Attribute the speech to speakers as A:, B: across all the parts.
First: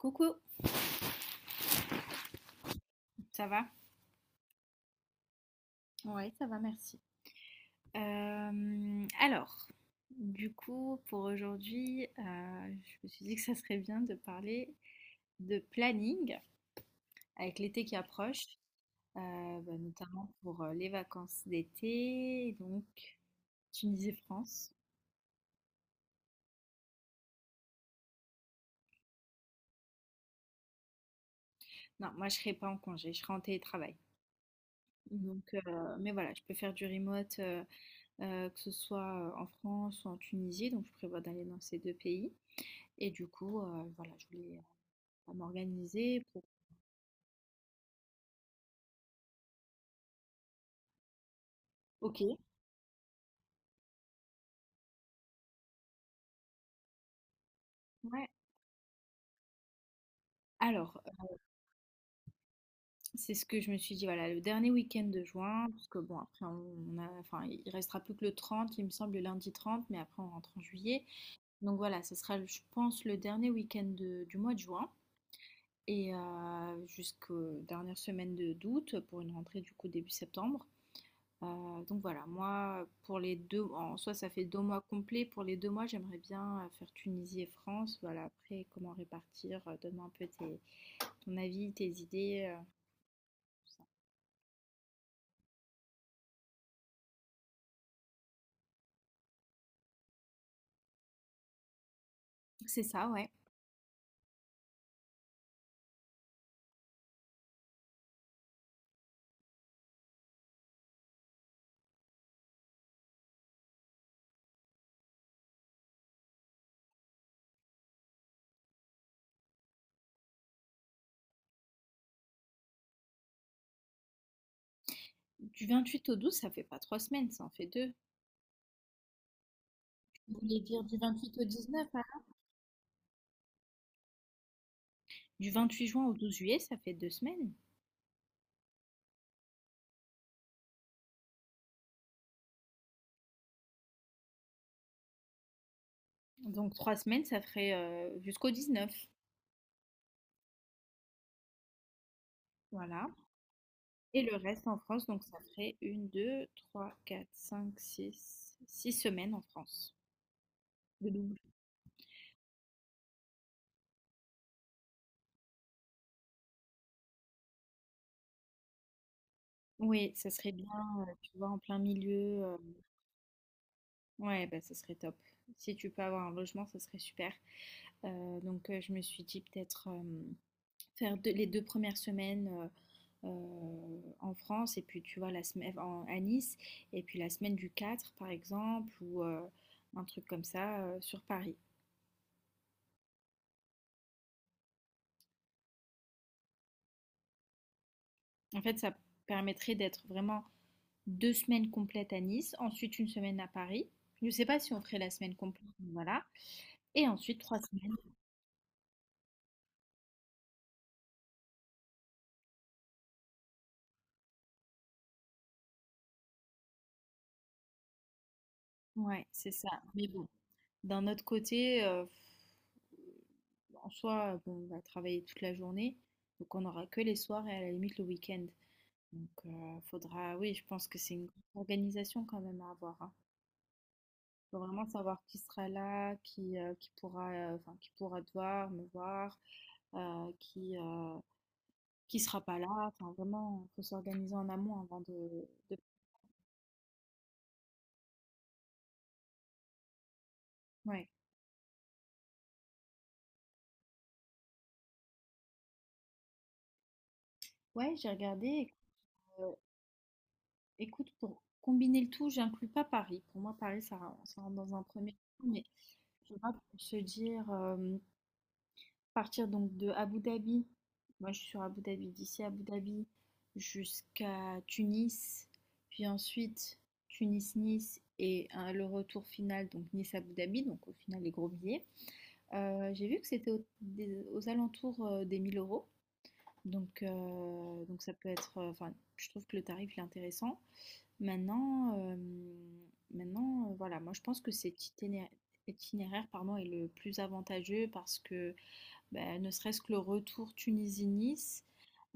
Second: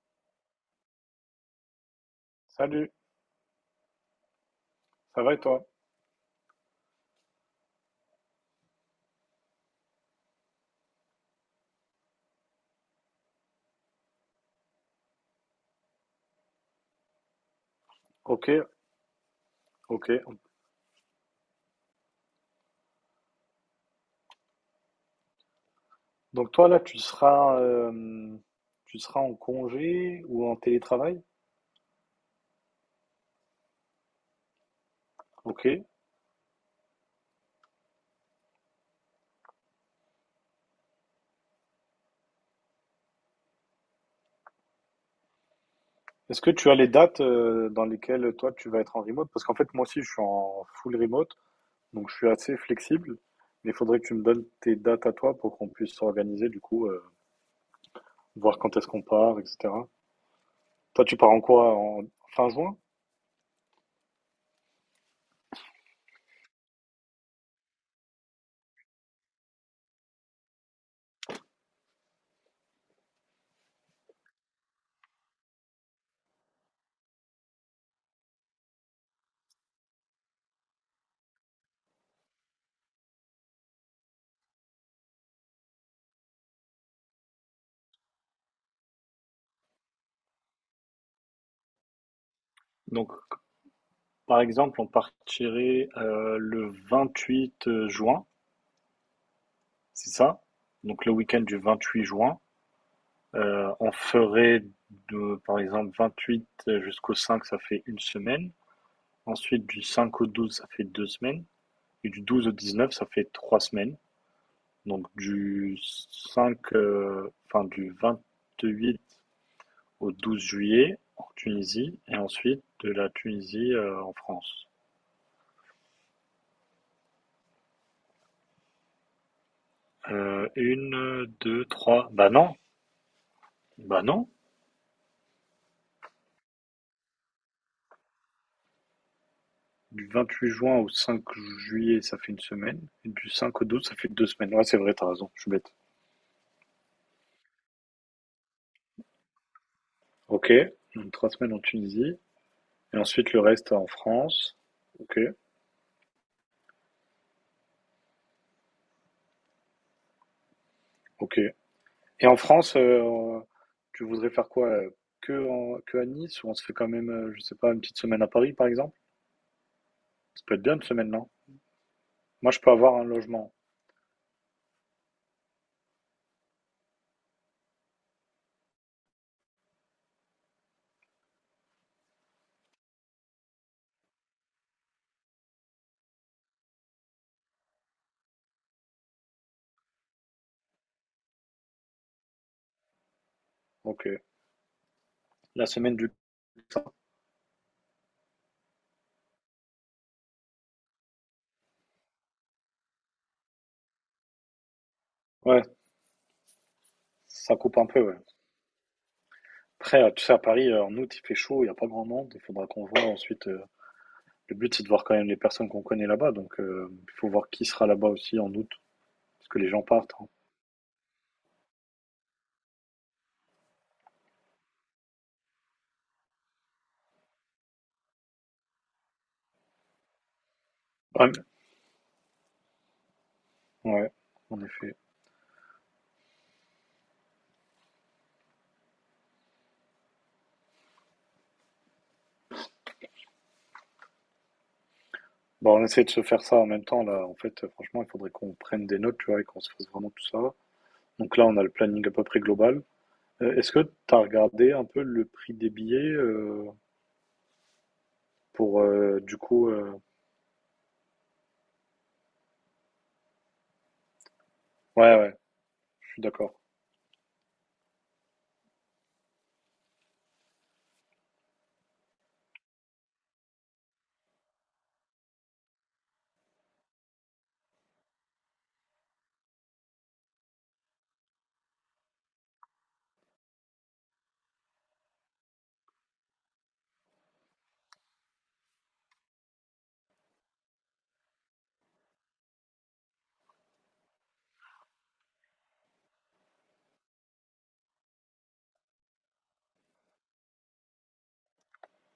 A: Coucou,
B: Salut,
A: ça va?
B: ça va et toi?
A: Ouais, ça va, merci. Alors, du coup, pour aujourd'hui, je me suis dit que ça serait bien de parler de planning avec l'été qui approche,
B: Ok,
A: bah,
B: ok.
A: notamment pour les vacances d'été. Donc, tu me disais France.
B: Donc toi là, tu seras en congé ou en télétravail?
A: Non, moi, je serai pas en congé, je serai en télétravail. Donc,
B: Ok.
A: mais voilà, je peux faire du remote, que ce soit en France ou en Tunisie. Donc, je prévois d'aller dans ces deux pays. Et du coup, voilà, je voulais à m'organiser
B: Est-ce
A: pour.
B: que tu as les dates dans lesquelles toi tu vas être en remote? Parce qu'en fait moi aussi je suis en full remote, donc je
A: Ok.
B: suis assez flexible. Mais il faudrait que tu me donnes tes dates à toi pour qu'on puisse s'organiser du coup,
A: Ouais,
B: voir quand est-ce qu'on part, etc.
A: alors,
B: Toi tu pars en quoi? En fin juin?
A: c'est ce que je me suis dit, voilà, le dernier week-end de juin, parce que bon, après, on a, enfin, il restera plus que le 30, il me semble, le lundi 30, mais après, on rentre en juillet. Donc voilà, ce sera, je pense, le dernier week-end du mois de juin, et jusqu'aux dernières semaines de d'août, pour une rentrée, du coup, début septembre. Donc voilà, moi, pour les deux, en soi, ça fait 2 mois complets. Pour les 2 mois, j'aimerais bien faire Tunisie et France. Voilà, après, comment répartir, donne-moi un peu tes ton avis, tes idées.
B: Donc
A: Tout ça.
B: par exemple on partirait le 8 juin. C'est ça. Donc le week-end du 28 juin,
A: C'est ça, ouais.
B: on ferait de, par exemple 28 jusqu'au 5, ça fait 1 semaine. Ensuite du 5 au 12, ça fait 2 semaines. Et du 12 au 19, ça fait 3 semaines. Donc du 5, enfin du 28 au 12 juillet en Tunisie et ensuite de la Tunisie en France.
A: Du 28 au 12, ça fait pas 3 semaines, ça en fait deux. Je voulais dire du
B: Une,
A: 28 au
B: deux,
A: 19,
B: trois.
A: alors.
B: Bah non, bah non.
A: Du 28 juin au 12 juillet, ça fait 2 semaines.
B: Du vingt-huit juin au 5 juillet, ça fait 1 semaine. Et du 5 au 12, ça fait 2 semaines. Ouais, c'est vrai, t'as raison, je suis bête.
A: Donc 3 semaines, ça ferait jusqu'au 19.
B: OK, donc 3 semaines en Tunisie et
A: Voilà.
B: ensuite le reste en
A: Et le
B: France.
A: reste en France,
B: OK,
A: donc ça ferait une, deux, trois, quatre, cinq, six, 6 semaines en France. Le double.
B: OK. Et en France, tu voudrais faire quoi, que en que à Nice ou on se fait quand même, je sais pas, une petite semaine à Paris, par exemple?
A: Oui, ça
B: Ça
A: serait
B: peut être
A: bien,
B: bien une semaine, non?
A: tu vois, en plein milieu.
B: Moi, je peux avoir un logement.
A: Ouais, bah, ça serait top. Si tu peux avoir un logement, ça serait super. Donc, je me suis dit peut-être faire deux les 2 premières semaines, en France et puis tu vois la semaine en à Nice et puis la semaine du 4 par exemple ou un truc comme ça, sur Paris.
B: OK. La semaine du
A: En fait, ça permettrait d'être vraiment 2 semaines complètes à Nice, ensuite 1 semaine à Paris. Je ne sais pas si on ferait la semaine complète,
B: Ouais,
A: mais voilà, et ensuite
B: ça
A: trois
B: coupe un
A: semaines
B: peu, ouais. Après, tu sais, à Paris, en août, il fait chaud, il y a pas grand monde. Il faudra qu'on voit ensuite. Le but, c'est de voir quand même les personnes qu'on connaît là-bas. Donc, il faut voir qui sera là-bas aussi en août,
A: Ouais,
B: parce
A: c'est
B: que
A: ça,
B: les gens
A: mais
B: partent,
A: bon,
B: hein.
A: d'un autre côté, en soi, bon, on va travailler toute la journée, donc on n'aura que les soirs et à la limite le week-end. Donc, faudra, oui, je pense que c'est une
B: Ouais,
A: grosse organisation quand même à avoir, hein.
B: ouais,
A: Faut
B: en
A: vraiment
B: effet.
A: savoir qui sera là, qui pourra, enfin qui pourra te voir, me voir, heu, qui, heu, qui sera pas là. Enfin vraiment, faut s'organiser en amont avant de.
B: Bon, on essaie de se faire ça en même temps, là. En fait, franchement, il faudrait qu'on prenne des notes, tu vois, et qu'on se fasse vraiment tout ça.
A: Ouais.
B: Donc là, on a le planning à peu près global. Est-ce que tu as regardé un peu le prix des billets
A: Ouais, j'ai regardé et
B: pour,
A: que
B: du coup.
A: écoute, pour combiner le tout, j'inclus pas Paris. Pour moi, Paris, ça rentre dans un premier
B: Ouais, ouais,
A: temps, mais
B: je suis
A: tu vois,
B: d'accord.
A: pour se dire, partir donc de Abu Dhabi, moi je suis sur Abu Dhabi, d'ici Abu Dhabi jusqu'à Tunis, puis ensuite Tunis-Nice et hein, le retour final, donc Nice-Abu Dhabi, donc au final les gros billets. J'ai vu que c'était aux alentours des 1 000 euros, donc, ça peut être, enfin je trouve que le tarif est intéressant. Maintenant, euh, maintenant, voilà, moi je pense que cet itinéraire, itinéraire pardon, est le plus avantageux parce que ben, ne serait-ce que le retour Tunisie-Nice,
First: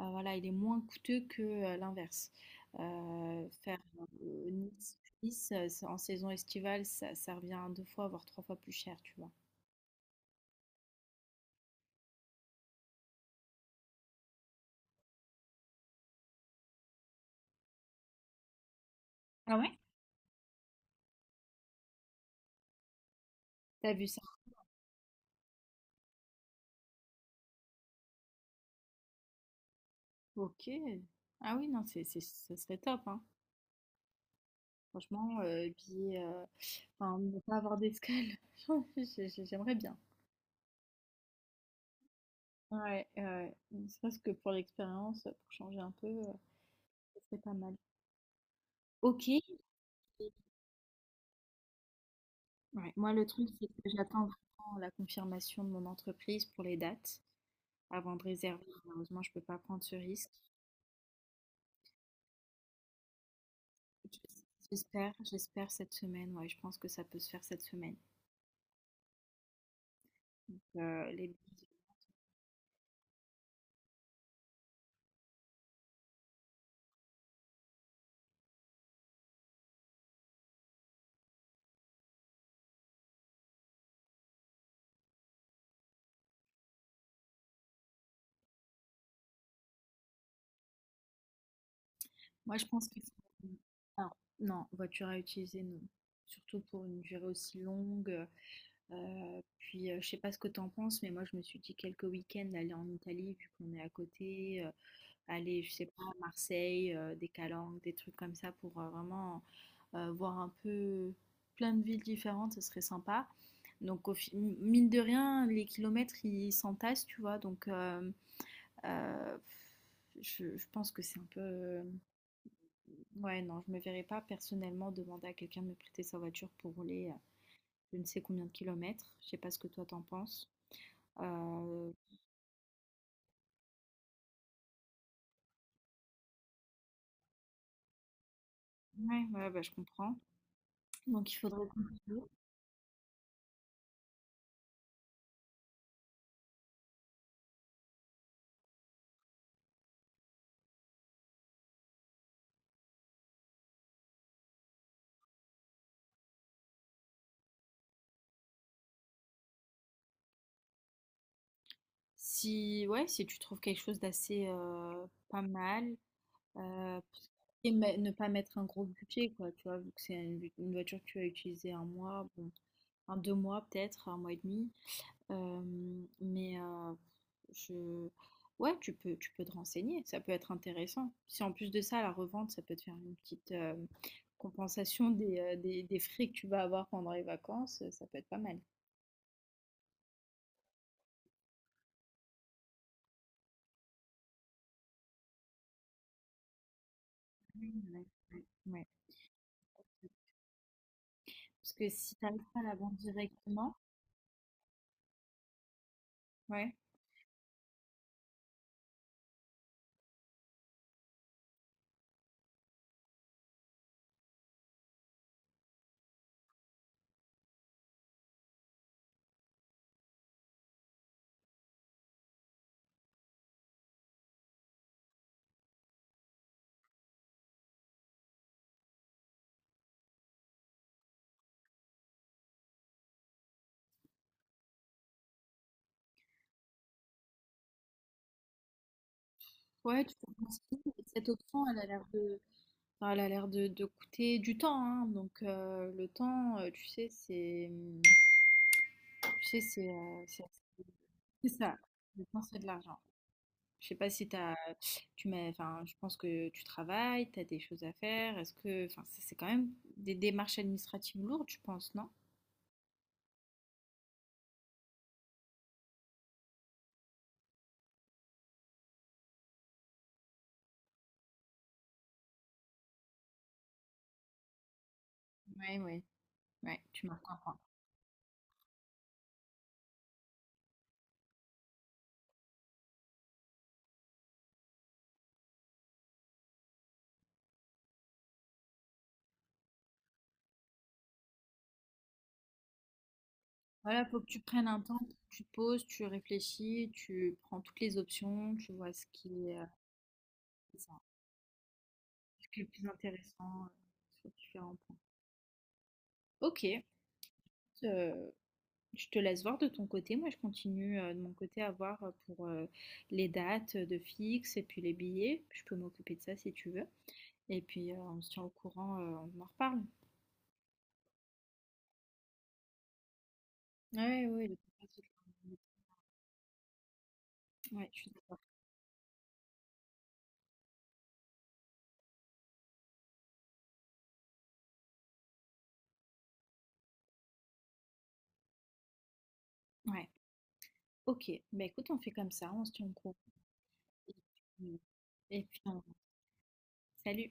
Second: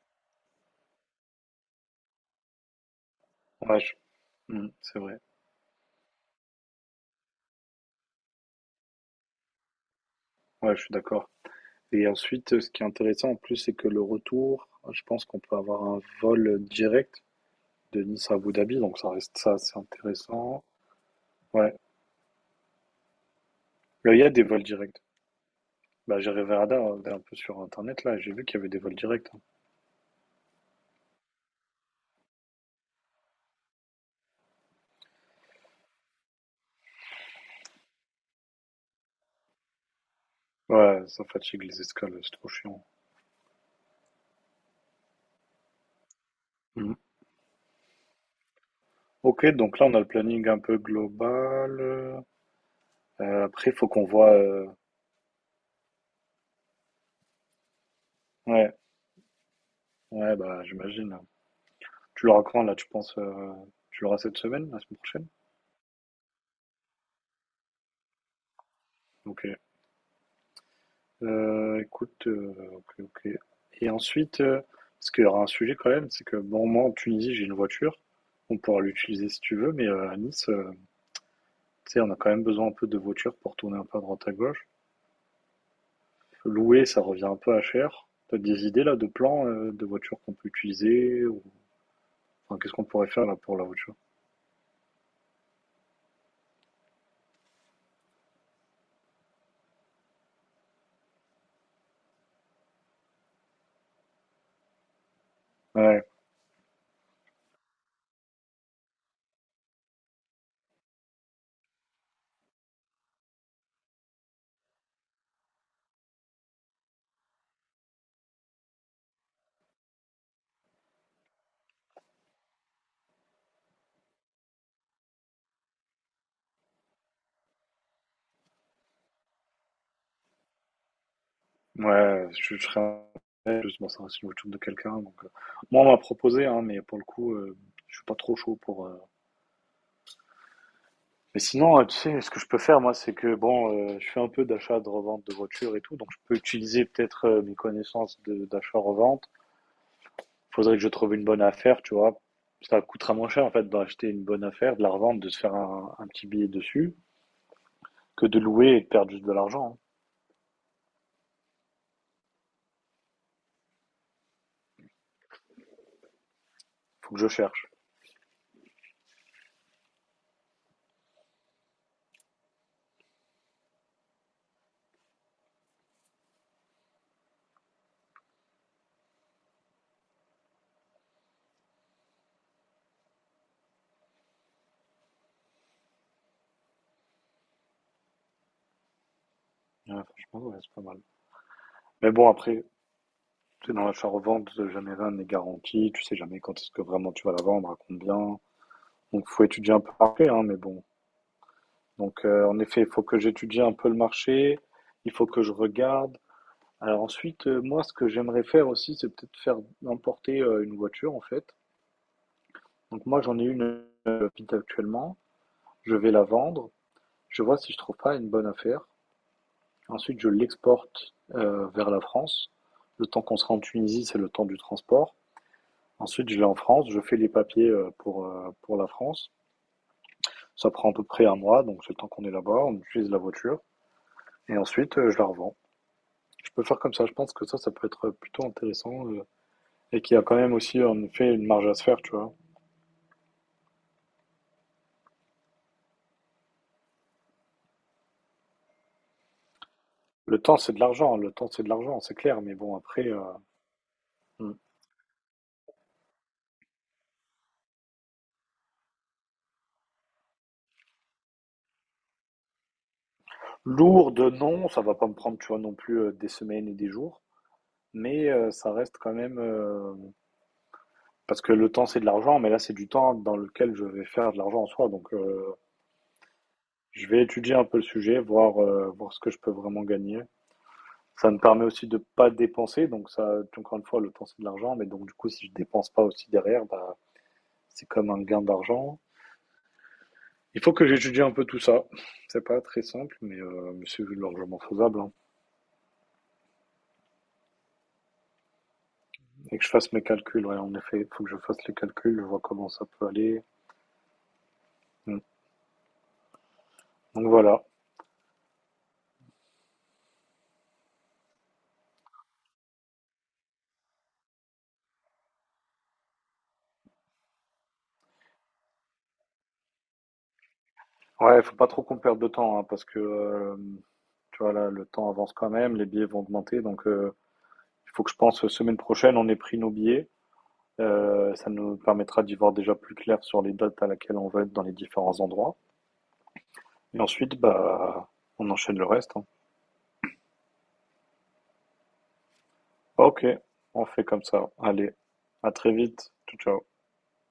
A: voilà, il est moins coûteux que l'inverse. Faire
B: Ouais. Hmm, c'est vrai.
A: Nice-Nice, en saison estivale, ça revient à deux fois, voire trois fois plus cher, tu vois.
B: Ouais, je suis d'accord. Et ensuite, ce qui est intéressant en plus, c'est que le retour, je pense qu'on peut avoir un vol direct de Nice à Abu Dhabi, donc ça reste ça,
A: Ah
B: c'est
A: ouais?
B: intéressant. Ouais.
A: T'as vu
B: Là, il
A: ça?
B: y a des vols directs. Bah, j'ai regardé un peu sur Internet, là, et j'ai vu qu'il y avait des vols directs, hein.
A: Ok. Ah oui, non, ça serait top, hein. Franchement, billet, enfin, ne pas avoir d'escale, j'aimerais bien.
B: Ouais, ça fatigue les escales, c'est trop chiant.
A: Ouais, ouais. Ne serait-ce que pour l'expérience, pour changer un peu,
B: Mhm.
A: ça pas mal. Ok. Et
B: Ok, donc là, on a le planning un peu global.
A: ouais, moi le truc c'est
B: Après, il faut
A: que
B: qu'on
A: j'attends
B: voit.
A: vraiment la confirmation de mon entreprise pour les dates avant de réserver.
B: Ouais,
A: Malheureusement, je peux pas prendre ce
B: ouais,
A: risque.
B: bah, j'imagine. Tu l'auras quand, là, tu penses? Tu l'auras cette semaine,
A: Je-
B: la semaine prochaine?
A: J'espère cette semaine. Ouais, je pense que ça peut se faire cette semaine.
B: Ok.
A: Donc, les... billets.
B: Écoute, OK, OK et ensuite, parce qu'il y aura un sujet quand même, c'est que bon, moi, en Tunisie, j'ai une voiture. On pourra l'utiliser si tu veux, mais, à Nice, tu sais, on a quand même besoin un peu de voiture pour tourner un peu à droite à gauche. Louer, ça revient un peu à cher. T'as des idées là de plans, de voitures qu'on peut utiliser ou
A: Moi,
B: enfin,
A: je
B: qu'est-ce qu'on
A: pense qu'il
B: pourrait
A: faut...
B: faire là pour la voiture?
A: Alors, non, voiture à utiliser, non. Surtout pour une durée aussi longue. Puis, je sais pas ce que t'en penses, mais moi, je me suis dit quelques week-ends aller en Italie, vu qu'on est à côté, aller, je sais pas,
B: Ouais,
A: à Marseille, des Calanques, des trucs comme ça, pour vraiment voir un peu plein de villes différentes, ce serait sympa. Donc, mine de rien, les kilomètres, ils s'entassent, tu vois. Donc, euh, je pense que c'est un peu... Ouais, non, je me verrais pas personnellement demander à quelqu'un de me prêter sa voiture pour rouler je ne sais combien de kilomètres. Je sais pas ce que toi t'en penses. Euh,
B: ouais, je serais en plus, bon, ça reste une voiture de quelqu'un donc, moi, on m'a proposé, hein, mais pour le coup, je suis pas trop chaud pour.
A: ouais, ouais, bah, je comprends. Donc, il
B: Mais
A: faudrait...
B: sinon, tu sais, ce que je peux faire, moi, c'est que, bon, je fais un peu d'achat, de revente de voitures et tout, donc je peux utiliser peut-être mes connaissances d'achat-revente. Faudrait que je trouve une bonne affaire, tu vois. Ça coûtera moins cher, en fait, d'acheter une bonne affaire, de la revendre, de se faire un petit billet dessus, que de louer et de perdre juste de l'argent, hein.
A: Si, ouais, si tu trouves quelque chose d'assez pas mal. Euh,
B: Faut que je cherche.
A: Ne pas mettre un gros budget, quoi, tu vois, vu que c'est une voiture que tu vas utiliser 1 mois, bon, un deux mois peut-être, 1 mois et demi. Euh, mais, je... Ouais, tu peux, te renseigner, ça peut être intéressant. Si en plus de ça, la revente, ça peut te faire une petite compensation des frais que tu vas avoir pendant les vacances, ça peut être pas mal.
B: Ouais, franchement, ouais, c'est pas mal. Mais bon, après, tu sais, dans l'achat-revente, jamais rien n'est garanti. Tu sais jamais quand est-ce que vraiment tu vas la vendre,
A: Oui,
B: à
A: ouais,
B: combien.
A: ouais, ouais.
B: Donc, faut étudier un peu après, hein, mais bon.
A: Parce que si tu
B: Donc,
A: n'arrives
B: en
A: pas à la
B: effet, il
A: vendre
B: faut que j'étudie un
A: directement,
B: peu le marché, il faut que je regarde.
A: ouais,
B: Alors ensuite, moi, ce que j'aimerais faire aussi, c'est peut-être faire importer une voiture, en fait. Donc moi, j'en ai une Fit actuellement. Je vais la vendre. Je vois si je trouve pas une bonne affaire. Ensuite, je l'exporte vers la France. Le temps qu'on sera en Tunisie, c'est le temps du transport. Ensuite, je l'ai en France. Je fais les papiers pour la France. Ça prend à peu près 1 mois, donc c'est le temps qu'on est là-bas. On utilise la voiture. Et ensuite, je la revends. Je peux faire comme ça, je pense que ça peut être plutôt intéressant. Et
A: ouais, tu
B: qu'il y a
A: peux
B: quand même
A: penser,
B: aussi en
A: cette
B: effet une
A: option,
B: marge à
A: elle
B: se
A: a
B: faire,
A: l'air
B: tu vois.
A: de... Enfin, elle a l'air de coûter du temps, hein. Donc le temps, tu sais, c'est, tu sais, c'est,
B: Le
A: c'est
B: temps, c'est de l'argent, le
A: c'est
B: temps, c'est de
A: ça.
B: l'argent, c'est
A: Le
B: clair,
A: temps,
B: mais
A: c'est de
B: bon,
A: l'argent.
B: après.
A: Je sais pas si
B: Hmm.
A: t'as, tu mets, enfin, je pense que tu travailles, tu as des choses à faire. Est-ce que, enfin, c'est quand même des démarches administratives lourdes, je pense, non?
B: Lourd de non, ça va pas me prendre, tu vois, non plus des semaines et des jours, mais ça reste quand même, parce que le temps, c'est de l'argent, mais là, c'est du temps dans lequel je vais faire de l'argent en soi, donc
A: Ouais, ouais, ouais. Tu
B: je vais
A: marques un
B: étudier
A: point.
B: un peu le sujet, voir ce que je peux vraiment gagner. Ça me permet aussi de pas dépenser, donc ça, encore une fois, le temps, c'est de l'argent, mais donc du coup, si je dépense pas aussi derrière, bah, c'est comme un gain d'argent. Il faut que j'étudie un peu tout ça. C'est pas très simple, mais
A: Voilà,
B: c'est
A: faut que tu
B: largement
A: prennes un temps,
B: faisable, hein.
A: tu te poses, tu réfléchis, tu prends toutes les options, tu vois ce qui est,
B: Et que je fasse mes calculs, ouais, en
A: c'est ça,
B: effet, il faut que je fasse les calculs, je vois
A: ce qui est le
B: comment ça
A: plus
B: peut aller.
A: intéressant sur différents points.
B: Mm.
A: Ok.
B: Donc voilà.
A: Euh, Je te laisse voir de ton côté. Moi, je continue de mon côté à voir pour les dates de fixe et puis les billets. Je peux m'occuper de ça si tu veux. Et puis, on se tient au courant, on en reparle.
B: Ouais, faut pas trop qu'on perde de temps, hein, parce que
A: Ouais,
B: tu
A: ouais,
B: vois
A: le
B: là,
A: contrat,
B: le
A: c'est,
B: temps avance quand même, les billets vont augmenter, donc
A: ouais,
B: il
A: je
B: faut
A: suis
B: que je
A: d'accord.
B: pense semaine prochaine, on ait pris nos billets. Ça nous permettra d'y voir déjà plus clair sur les dates à laquelle on va être dans les différents endroits. Et ensuite, bah, on enchaîne le reste, hein.
A: Ouais. Ok, bah écoute, on fait comme ça, on se tient au courant.
B: Ok, on fait
A: Et
B: comme
A: puis,
B: ça. Allez, à très
A: on...
B: vite. Ciao, ciao.
A: Salut!